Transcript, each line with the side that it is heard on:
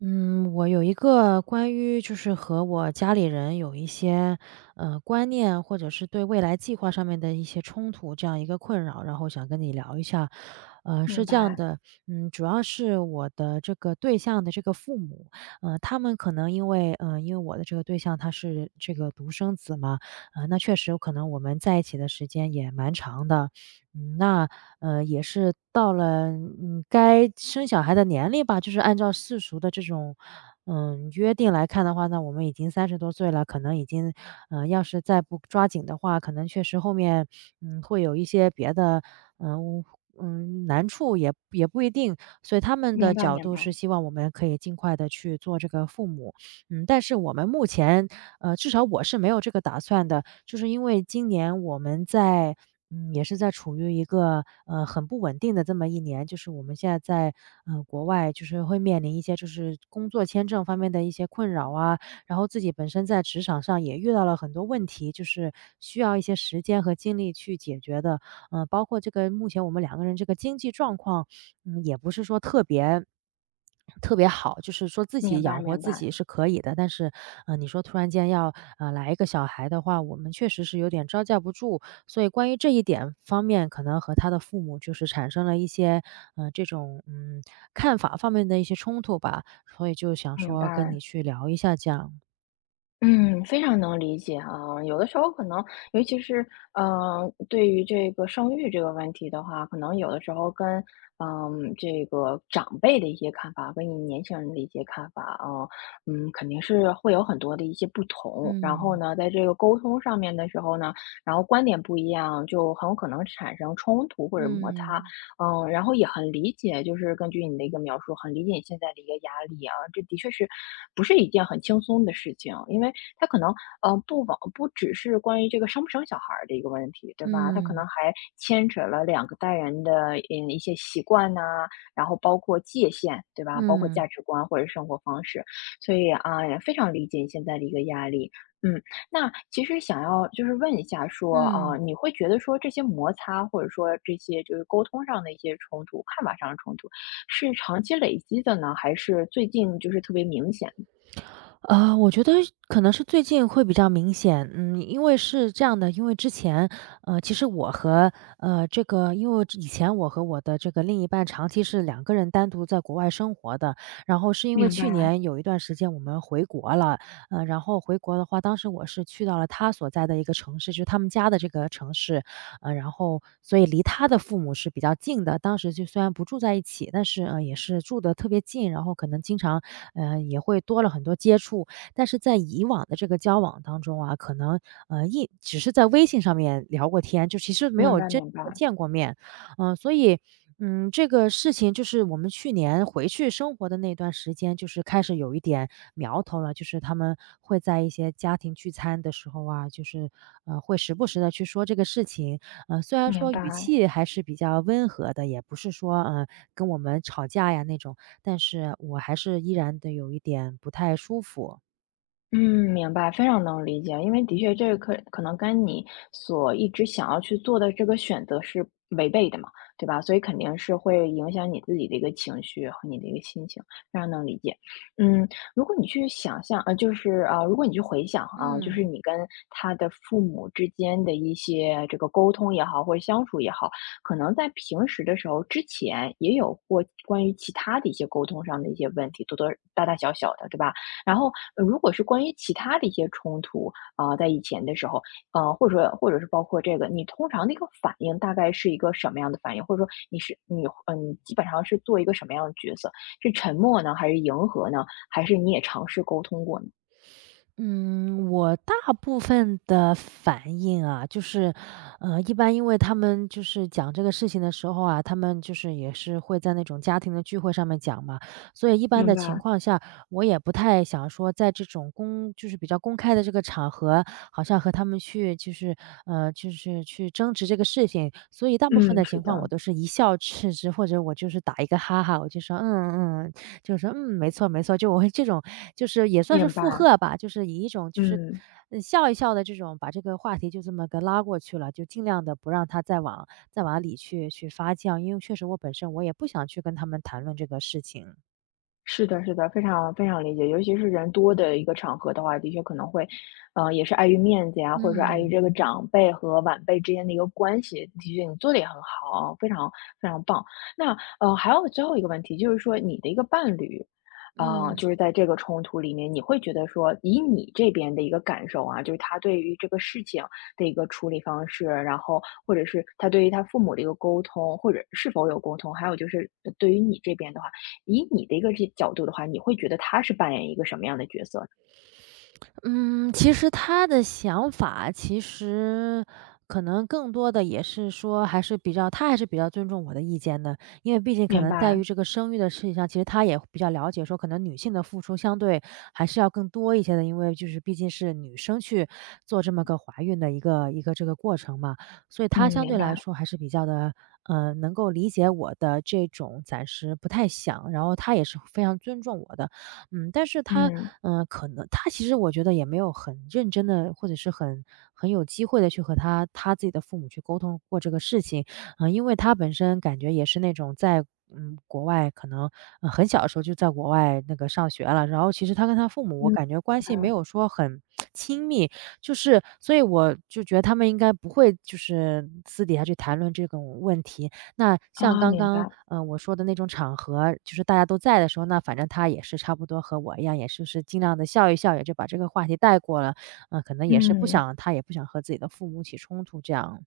right: 嗯，我有一个关于就是和我家里人有一些，观念或者是对未来计划上面的一些冲突，这样一个困扰，然后想跟你聊一下。是
left: 明
right: 这样
left: 白，
right: 的，嗯，主要是我的这个对象的这个父母，他们可能因为，因为我的这个对象他是这个独生子嘛，那确实有可能我们在一起的时间也蛮长的，嗯，那，也是到了，嗯，该生小孩的年龄吧，就是按照世俗的这种，嗯，约定来看的话，呢，我们已经三十多岁了，可能已经，嗯，要是再不抓紧的话，可能确实后面，嗯，会有一些别的，嗯，难处也不一定。所以他们
left: 明
right: 的
left: 白，
right: 角
left: 明
right: 度是
left: 白，
right: 希望我们可以尽快的去做这个父母。嗯，但是我们目前至少我是没有这个打算的。就是因为今年我们在嗯，也是在处于一个，很不稳定的这么一年，就是我们现在在，嗯，国外就是会面临一些就是工作签证方面的一些困扰啊，然后自己本身在职场上也遇到了很多问题，就是需要一些时间和精力去解决的。嗯，包括这个目前我们两个人这个经济状况，嗯，也不是说特别好，就是说自己
left: 明白，
right: 养活
left: 明
right: 自
left: 白，
right: 己是可以的，但是，嗯，你说突然间要，来一个小孩的话，我们确实是有点招架不住。所以关于这一点方面，可能和他的父母就是产生了一些，嗯，这种，嗯，看法方面的一些冲突吧，所以就想
left: 明
right: 说跟你
left: 白，
right: 去聊一下这样。
left: 嗯，非常能理解啊。有的时候可能，尤其是对于这个生育这个问题的话，可能有的时候跟这个长辈的一些看法，跟你年轻人的一些看法啊，肯定是会有很多的一些不同。然后
right: 嗯，
left: 呢，在这个沟通上面的时候呢，然后观点不一样，就很有可能产生冲突或者摩擦。
right: 嗯，
left: 然后也很理解，就是根据你的一个描述，很理解你现在的一个压力啊，这的确是不是一件很轻松的事情，因为它可能，不只是关于这个生不生小孩儿的一个问题，对吧？它可
right: 嗯，
left: 能还牵扯了两个代人的，一些习惯呐，然后包括界限，对吧？包括
right: 嗯，
left: 价值观或者生活方式，所以啊，也非常理解你现在的一个压力。嗯，那其实想要就是问一下说，啊，
right: 嗯。
left: 你会觉得说这些摩擦或者说这些就是沟通上的一些冲突、看法上的冲突，是长期累积的呢，还是最近就是特别明显的？
right: 我觉得可能是最近会比较明显，嗯，因为是这样的，因为之前，其实我和呃这个，因为以前我和我的这个另一半长期是两个人单独在国外生活的，然后是因为
left: 明
right: 去
left: 白，
right: 年有一段时间我们回国了，然后回国的话，当时我是去到了他所在的一个城市，就是他们家的这个城市，然后所以离他的父母是比较近的，当时就虽然不住在一起，但是，也是住得特别近，然后可能经常，也会多了很多接触。但是在以往的这个交往当中啊，可能，一只是在微信上面聊过天，就其实没
left: 明
right: 有
left: 白，
right: 真正
left: 明
right: 的
left: 白。
right: 见过面。所以，嗯，这个事情就是我们去年回去生活的那段时间，就是开始有一点苗头了，就是他们会在一些家庭聚餐的时候啊，就是，会时不时的去说这个事情。虽然
left: 明
right: 说语
left: 白，
right: 气还是比较温和的，也不是说，跟我们吵架呀那种，但是我还是依然的有一点不太舒服，
left: 嗯，明白，非常能理解。因为的确，这个可能跟你所一直想要去做的这个选择是违背的嘛，对吧？所以肯定是会影响你自己的一个情绪和你的一个心情，非常能理解。嗯，如果你去想象，就是啊、如果你去回想啊、就是
right: 嗯。
left: 你跟他的父母之间的一些这个沟通也好，或者相处也好，可能在平时的时候之前也有过关于其他的一些沟通上的一些问题，多多大大小小的，对吧？然后，如果是关于其他的一些冲突，啊、在以前的时候，或者是包括这个，你通常的一个反应大概是一个什么样的反应？或者说你基本上是做一个什么样的角色？是沉默呢，还是迎合呢？还是你也尝试沟通过呢？
right: 嗯，我大部分的反应啊，就是，一般因为他们就是讲这个事情的时候啊，他们就是也是会在那种家庭的聚会上面讲嘛，所以一般
left: 明
right: 的情
left: 白，
right: 况下，我也不太想说在这种公就是比较公开的这个场合，好像和他们去就是，就是去争执这个事情，所以大部分
left: 嗯，
right: 的
left: 是
right: 情况我
left: 的，
right: 都是一笑置之，或者我就是打一个哈哈，我就说嗯嗯，就是说："嗯，没错没错。"就我会这种就是也算是
left: 明
right: 附
left: 白，
right: 和吧，就是以一种就是，
left: 嗯。
right: 嗯，笑一笑的这种把这个话题就这么给拉过去了，就尽量的不让它再往里去发酵，因为确实我本身我也不想去跟他们谈论这个事情。
left: 是的，是的，非常非常理解。尤其是人多的一个场合的话，的确可能会，也是碍于面子呀，或者说碍于
right: 嗯，
left: 这个长辈和晚辈之间的一个关系。的确，你做的也很好，非常非常棒。那还有最后一个问题，就是说你的一个伴侣，啊、
right: 嗯。
left: 就是在这个冲突里面，你会觉得说，以你这边的一个感受啊，就是他对于这个事情的一个处理方式，然后或者是他对于他父母的一个沟通，或者是否有沟通，还有就是对于你这边的话。以你的一个这角度的话，你会觉得他是扮演一个什么样的角色呢？
right: 嗯，其实他的想法其实可能更多的也是说，还是比较他还是比较尊重我的意见的。因为毕竟可
left: 明
right: 能在于
left: 白，
right: 这个生育的事情上，其实他也比较了解说，可能女性的付出相对还是要更多一些的，因为就是毕竟是女生去做这么个怀孕的一个这个过程嘛，所以
left: 嗯，
right: 他相对
left: 明
right: 来
left: 白，
right: 说还是比较的。能够理解我的这种暂时不太想，然后他也是非常尊重我的，嗯，但是他，
left: 嗯，
right: 嗯，可能他其实我觉得也没有很认真的，或者是很有机会的去和他自己的父母去沟通过这个事情。嗯，因为他本身感觉也是那种在，嗯，国外可能，很小的时候就在国外那个上学了，然后其实他跟他父母我
left: 明白，
right: 感觉关系没有说很亲密，就是所以我就觉得他们应该不会就是私底下去谈论这种问题。那像
left: 啊，
right: 刚
left: 明
right: 刚，
left: 白，
right: 我说的那种场合，就是大家都在的时候，那反正他也是差不多和我一样，也是尽量的笑一笑，也就把这个话题带过了。嗯，可能也是不
left: 嗯。
right: 想他也不想和自己的父母起冲突这样。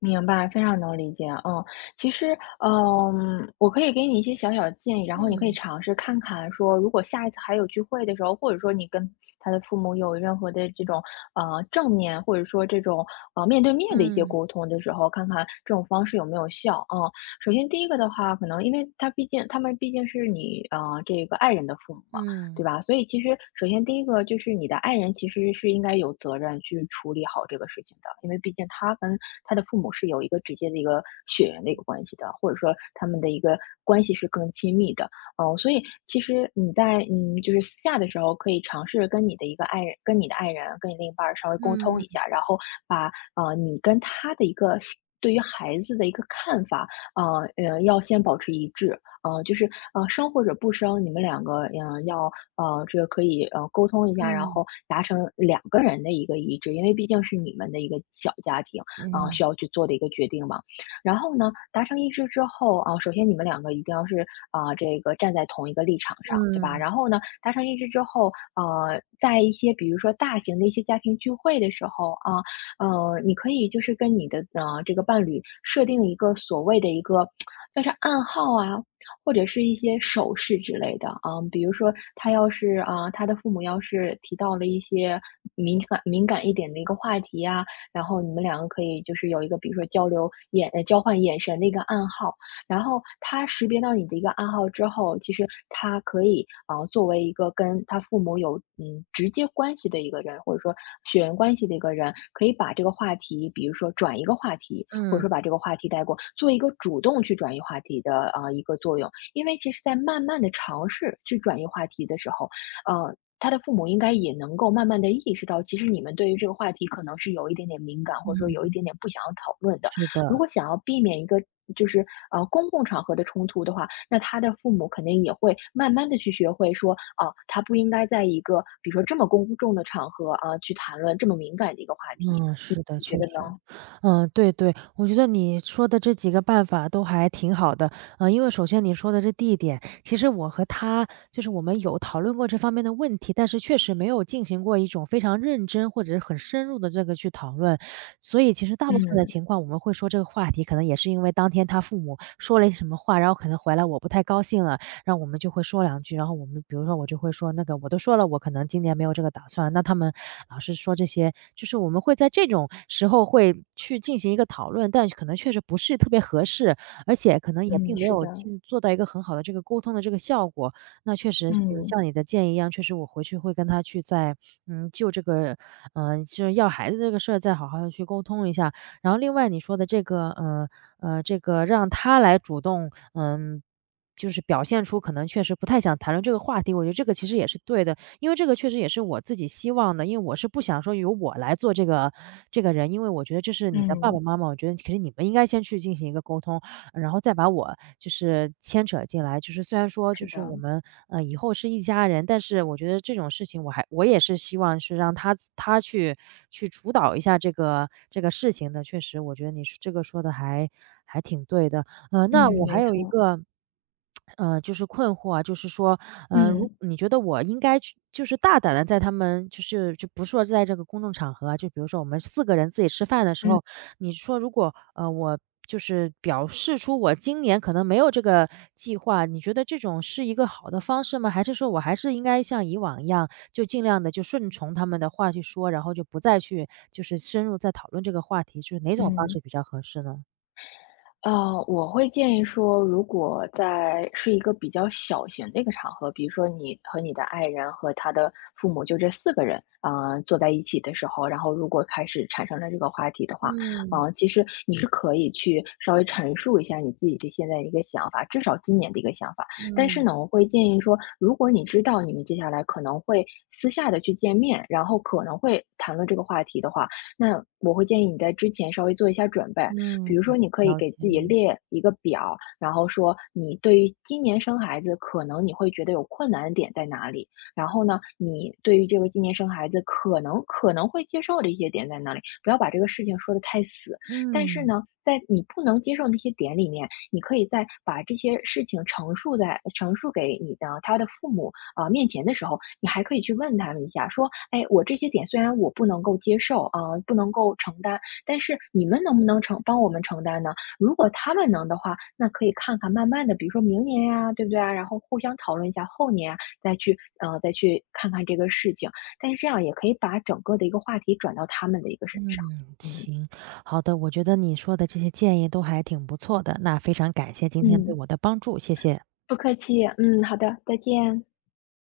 left: 明白，非常能理解，嗯。其实，我可以给你一些小小的建议，然后你可以
right: 嗯，
left: 尝试看看说，如果下一次还有聚会的时候，或者说你跟他的父母有任何的这种，正面或者说这种，面对面的一些
right: 嗯，
left: 沟通的时候，看看这种方式有没有效，嗯。首先第一个的话，可能因为他们毕竟是你，这个爱人的父母嘛，对
right: 嗯，
left: 吧？所以其实首先第一个就是你的爱人其实是应该有责任去处理好这个事情的，因为毕竟他跟他的父母是有一个直接的一个血缘的一个关系的，或者说他们的一个关系是更亲密的。所以其实你在就是私下的时候，可以尝试跟你的一个爱人、跟你的爱人、跟你另一半儿稍微沟通
right: 嗯，
left: 一下，然后把你跟他的一个对于孩子的一个看法，呃要先保持一致，就是生或者不生，你们两个要这个可以沟通一下，然
right: 嗯，
left: 后达成两个人的一个一致，因为毕竟是你们的一个小家庭啊、需
right: 嗯，
left: 要去做的一个决定嘛。然后呢，达成一致之后啊、首先你们两个一定要是啊、这个站在同一个立场上，对吧？
right: 嗯，
left: 然后呢，达成一致之后，在一些比如说大型的一些家庭聚会的时候啊，你可以就是跟你的这个伴侣设定一个所谓的一个算是暗号啊，或者是一些手势之类的啊。比如说他要是啊，他的父母要是提到了一些敏感敏感一点的一个话题啊，然后你们两个可以就是有一个，比如说交换眼神的一个暗号，然后他识别到你的一个暗号之后，其实他可以啊、作为一个跟他父母有直接关系的一个人，或者说血缘关系的一个人，可以把这个话题，比如说转一个话题，或者
right: 嗯，
left: 说把这个话题带过，做一个主动去转移话题的啊、一个作用。因为其实，在慢慢的尝试去转移话题的时候，呃。他的父母应该也能够慢慢的意识到，其实你们对于这个话题可能是有一点点敏感，或者说有
right: 嗯，
left: 一点点不想要讨论的。
right: 是
left: 如
right: 的。
left: 果想要避免一个就是公共场合的冲突的话，那他的父母肯定也会慢慢的去学会说，哦、他不应该在一个比如说这么公众的场合啊、去谈论这么敏感的一个话题，
right: 嗯，是的，
left: 你觉
right: 确
left: 得
right: 实。
left: 呢？
right: 嗯，对对，我觉得你说的这几个办法都还挺好的。嗯，因为首先你说的这地点，其实我和他就是我们有讨论过这方面的问题，但是确实没有进行过一种非常认真或者是很深入的这个去讨论。所以其实大部分的
left: 嗯
right: 情况我们会说这个话题，可能也是因为当天他父母说了一些什么话，然后可能回来我不太高兴了，然后我们就会说两句，然后我们比如说我就会说那个我都说了，我可能今年没有这个打算，那他们老是说这些，就是我们会在这种时候会去进行一个讨论，但可能确实不是特别合适，而且可能也
left: 嗯，
right: 并没
left: 是
right: 有
left: 的，
right: 尽做到一个很好的这个沟通的这个效果。那确实是
left: 嗯
right: 像你的建议一样，确实我回去会跟他去再嗯，就这个就是要孩子这个事儿再好好的去沟通一下。然后另外你说的这个，这个让他来主动，嗯、就是表现出可能确实不太想谈论这个话题，我觉得这个其实也是对的，因为这个确实也是我自己希望的，因为我是不想说由我来做这个人，因为我觉得这是你的爸爸
left: 嗯，
right: 妈妈，我觉得其实你们应该先去进行一个沟通，然后再把我就是牵扯进来。就是虽然说就
left: 是
right: 是我
left: 的，
right: 们以后是一家人，但是我觉得这种事情我也是希望是让他去去主导一下这个事情的。确实，我觉得你这个说的还挺对的。那
left: 嗯，
right: 我还
left: 没
right: 有一
left: 错，
right: 个就是困惑啊，就是说，如
left: 嗯
right: 你觉得我应该去，就是大胆的在他们，就是就不是说在这个公众场合啊，就比如说我们四个人自己吃饭的时候，
left: 嗯
right: 你说如果我就是表示出我今年可能没有这个计划，你觉得这种是一个好的方式吗？还是说我还是应该像以往一样，就尽量的就顺从他们的话去说，然后就不再去就是深入再讨论这个话题，就是哪种方
left: 嗯。
right: 式比较合适呢？
left: 呃，我会建议说，如果在是一个比较小型的一个场合，比如说你和你的爱人和他的父母就这四个人，坐在一起的时候，然后如果开始产生了这个话题的话，
right: 嗯
left: 其实你是可以去稍微陈述一下你自己的现在一个想法，至少今年的一个想法。但是
right: 嗯
left: 呢，我会建议说，如果你知道你们接下来可能会私下的去见面，然后可能会谈论这个话题的话，那我会建议你在之前稍微做一下准备，比
right: 嗯，
left: 如说，你可以
right: 了
left: 给
right: 解。
left: 自己列一个表，然后说你对于今年生孩子，可能你会觉得有困难的点在哪里？然后呢，你对于这个今年生孩子可能会接受的一些点在哪里？不要把这个事情说的太死，但是
right: 嗯
left: 呢，在你不能接受那些点里面，你可以在把这些事情陈述给他的父母啊、面前的时候，你还可以去问他们一下，说，哎，我这些点虽然我不能够接受啊、不能够承担，但是你们能不能帮我们承担呢？如果他们能的话，那可以看看慢慢的，比如说明年呀，对不对啊？然后互相讨论一下后年啊，再去看看这个事情。但是这样也可以把整个的一个话题转到他们的一个身上。
right: 嗯，
left: 嗯。
right: 行，好的，我觉得你说的这些建议都还挺不错的，那非常感谢今天对
left: 嗯，
right: 我的帮助，谢谢。
left: 不客气，嗯，好的，再见。